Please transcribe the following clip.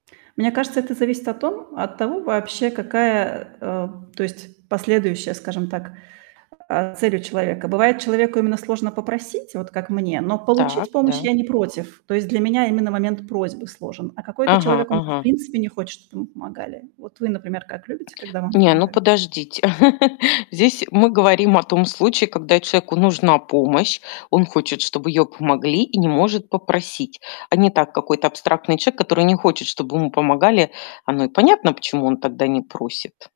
Мне кажется, это зависит от том от того вообще, какая, а, то есть, последующая, скажем так, а, цель у человека. Бывает, человеку именно сложно попросить, вот как мне, но получить Так, помощь да. я не против. То есть для меня именно момент просьбы сложен, а какой-то Ага, человек, он же, в ага. принципе, не хочет, чтоб ему помогали. Вот вы, например, как любите, когда вам Не, ну помогают? подождите. Здесь мы говорим о том случае, когда человеку нужна помощь, он хочет, чтобы её помогли, и не может попросить. А не так: какой-то абстрактный человек, который не хочет, чтоб ему помогали- оно и понятно, почему он тогда не просит.